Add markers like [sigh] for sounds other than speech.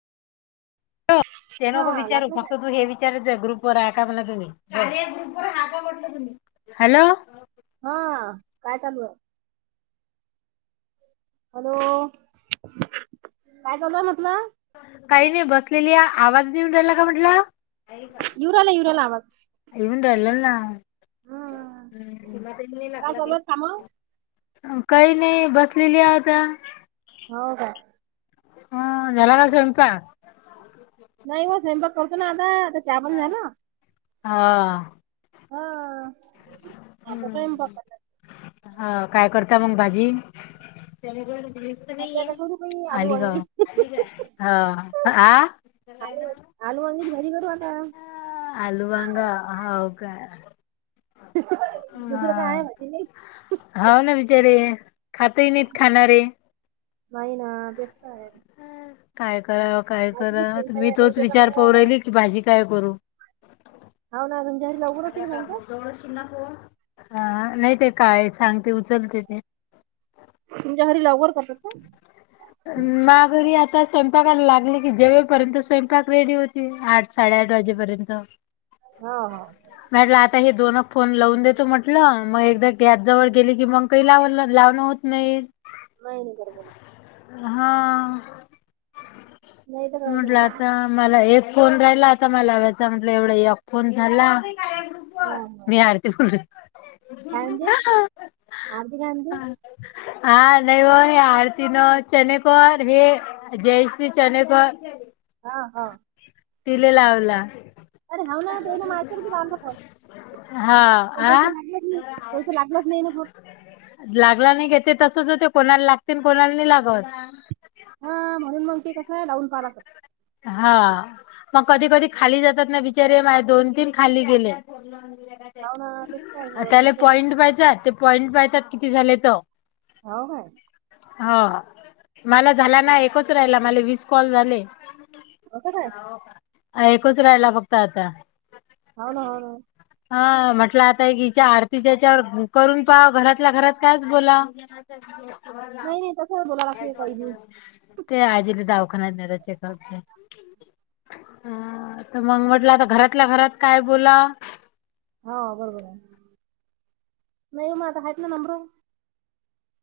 ते हा नको विचारू लागला काय फक्त तू हे वि विचारच ग्रुप व हा का म्हण तुम्ही हॅलो. हा काय चालू आहे. हॅलो काय, चालू आहे म्हटलं. काही नाही बसलेली आहे आवाज, नाही येऊन राहिला का म्हटलं? येऊ राहिला येऊ राहिला आवाज [unintelligible] ना. हम्म. हम् काय चालू [unintelligible] आहे काम काही नाही बसलेली होयत्या. हो का? ह झाला का स्वयंपाक. नाही ओ स्वयंपाक करतो ना आता आता चा पाणी झाल. हा हा आता स्वयंपाक. हा काय करता मंग भाजी भाजी आता करू बाई आलू वांगी आलू [unintelligible] आलू वंगेची भाजी करू आता आलू वांगा होव काय? दुसरं काय आहे [unintelligible] नाही. हा ना बिचारे खातही नाहीत खाणारे नाही ना तेच का आहेर. काय करा काय करा टेन्शन मी आहे तोच त्याच्या विचार मग पौरहिली कि भाजी काय करू. हो ना तुमच्या घरी लवकर होते का स्वयंपाक हा नाही ते काय सांगते उचलते ते तुमच्या घरी, लवकर करत का? मा घरी आता स्वयंपाकाला लागले की जेवपर्यंत स्वयंपाक रेडी होते आ. साडेआठ वाजेपर्यंत हो हो मॅटला आता हे दोन फोन लावून देतो म्हटलं मग एकदा गॅस जवळ गेली की मग काही लाव लाव. नाही. नाही नाही कर ब ना. हा. नाही तर काय तर. म्हटलं आता मला एक फोन राहिला आता मला व्याचा म्हटलं एवढा एक फोन झाला. हो हो मी हार ते बोल. काय म्हणते आरती गांधी हा नयव हे आडतीनो चनकोर हे. जयश्री चनेक र हा हा. तिले लावला. अरे हनन मातीरती ना फो हा पण त्याैस आ लागलेच नाही त्याैस लागलाच नाही ना पण लागला नाही घेते तसच होते कोणाला लागते कोणाला नाही लागत. हा म्हणून मग ते कसं आहे लावून, पहा लागतं. हा. मग कधी कधी खाली जातात ना बिचार माझ दोन तीन खाली गेले. हाव ना तेच काय आ हो त्याला पॉइंट पाहितात ते पॉइंट पाहतात किती झाले. हो काय? हो मला झाला ना एकच राहिला मला विस कॉल झाले. असं काय एकूच राहिला फक्त आता होन हो ना. हा म्हटलं आता हिच्या आरतीच्याच्यावर करून पाव घरातल्या घरात काच बोला. नाही नाही तसं बोला लागते काही बी [unintelligible] ते आजीने दावाखान्या चेकअप हा तर मग म्हटलं आता घरातल्या घरात काय बोला हा बरोबर न मात हयत ना नमर